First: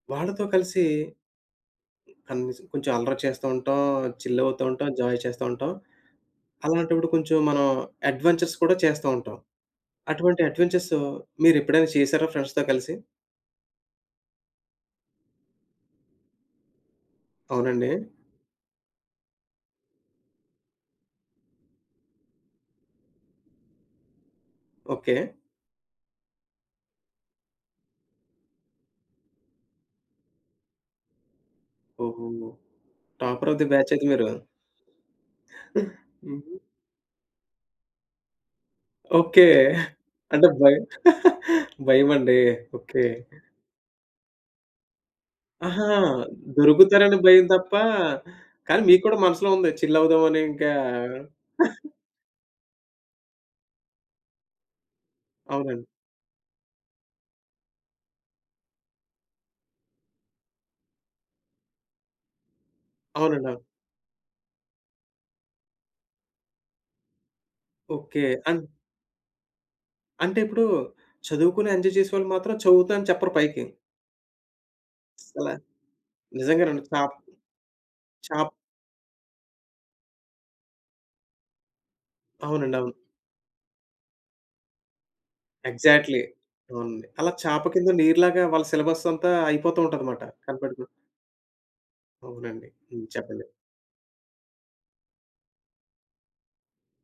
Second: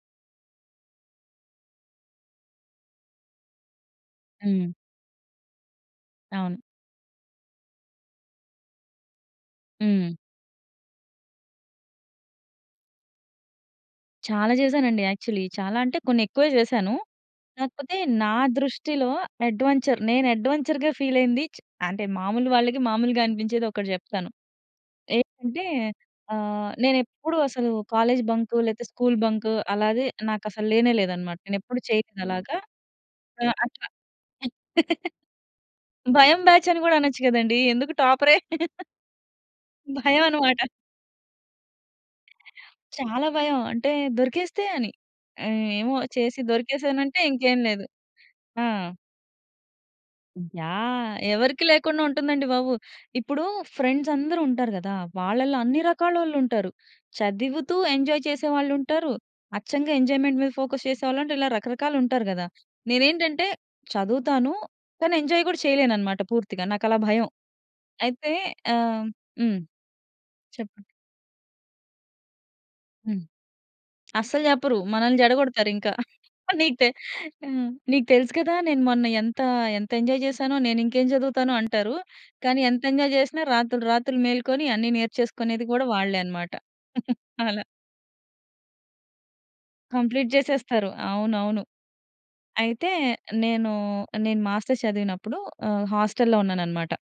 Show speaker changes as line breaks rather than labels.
వాళ్ళతో కలిసి కనీసం కొంచెం అల్లరి చేస్తూంటాం. చిల్
హ్మ్.
అవుతూంటాం. జాయ్ చేస్తూంటాం.
అవును.
అలాంటప్పుడు కొంచెం మనం అడ్వెంచర్స్ కూడా చేస్తంటాం.
హ్మ్.
అటువంటి అడ్వెంచర్స్ మీరు ఎప్పుడైనా చేసారా ఫ్రెండ్స్‌తో కలిసి?
చాలా చేశానండి యాక్చువలీ. చాలా అంటే కొన్ని ఎక్కువే చేశాను.
అవునండి.
కాకపోతే నా దృష్టిలో అడ్వెంచర్. నేను అడ్వెంచర్‌గా ఫీల్ అయింది చ్ అంటే మాములు వాళ్ళకి మాములుగా అనిపించేది ఒకటి చెప్తాను.
ఓకే.
ఏంటంటే ఆహ్, నేనెప్పుడు అసలు కాలేజ్ బంకు లేకపోతే స్కూల్ బంకు అలాగే నాకసలు లేనే లేదన్నమాట. నేనెప్పుడు చేయలేదు
ఓహో!
అలాగా. ఆ!
టాపర్ ఆఫ్ ది
అట్లా
బ్యాచ్ అయితే మీరు.
భయం
హుహు.
బ్యాచ్ అని కూడా అనొచ్చు కదండీ! ఎందుకు టాపరే?
ఓకే.
భయం
అంటే
అన్నమాట.
భయం. భయమండి. ఓకే.
చాలా భయం. అంటే దొరికేస్తే అని. ఆహ్,
ఆహా!
ఏమో చేసి
దొరుకుతారని
దొరికేసానంటే
భయం
ఇంకేం
తప్ప,
లేదు. ఆ!
కానీ మీకు కూడా మనసులో ఉంది చిల్ అవుదాం అని ఇంకా
యాహ్! ఎవరికీ లేకుండా ఉంటుందండి బాబు. ఇప్పుడు ఫ్రెండ్స్ అందరూ ఉంటారు కదా! వాళ్ళలో అన్ని
అవునండి.
రకాలోళ్ళుంటారు. చదువుతూ ఎంజాయ్ చేసేవాళ్ళుంటారు. అచ్చంగా ఎంజాయ్‌మెంట్ మీద ఫోకస్ చేసేవాళ్ళుంటారు. ఇలా రకరకాలుంటారు కదా! నేనేంటంటే
అవునండి. అవును.
చదువుతాను. కానీ ఎంజాయ్ కూడా చేయలేననమాట పూర్తిగా. నాకలా భయం.
ఓకే.
అయితే
అన్
ఆహ్, హ్మ్.
అంటే ఇప్పుడు
చెప్పండి.
చదువుకొని ఎంజాయ్ చేసేవాళ్ళు మాత్రం చదువుతా అని
హ్మ్.
చెప్పరు పైకి.
అస్సలు చెప్పరు. మనల్ని
అసలా
చెడగొడతారింకా. నీకు
నిజంగానండి.
తె
చాప్
హ్మ్. నీకు తెలుసు
చాప్
కదా! నేను మొన్న ఎంత, ఎంత ఎంజాయ్ చేసానో! నేను ఇంకేం చదువుతానో అంటారు. కానీ
అవునండి.
ఎంత
అవును.
ఎంజాయ్ చేసినా రాత్రులు రాత్రులు మేలుకొని అన్ని నేర్చేసుకునేది కూడా వాళ్ళే
ఎగ్జాక్ట్‌లి.
అన్నమాట.
అవునండి. అలా చాప
అలా.
కింద నీరులాగా వాళ్ళ సిలబస్ అంతా అయిపోతూ ఉంటదిమాట.
కంప్లీట్
కనబడకు
జేసేస్తారు. అవునవును.
అవునండి.
అయితే
హ్మ్. చెప్పండి.
నేను, నేను మాస్టర్స్ చదివినప్పుడు ఆహ్, హాస్టల్‌లో ఉన్నానన్నమాట.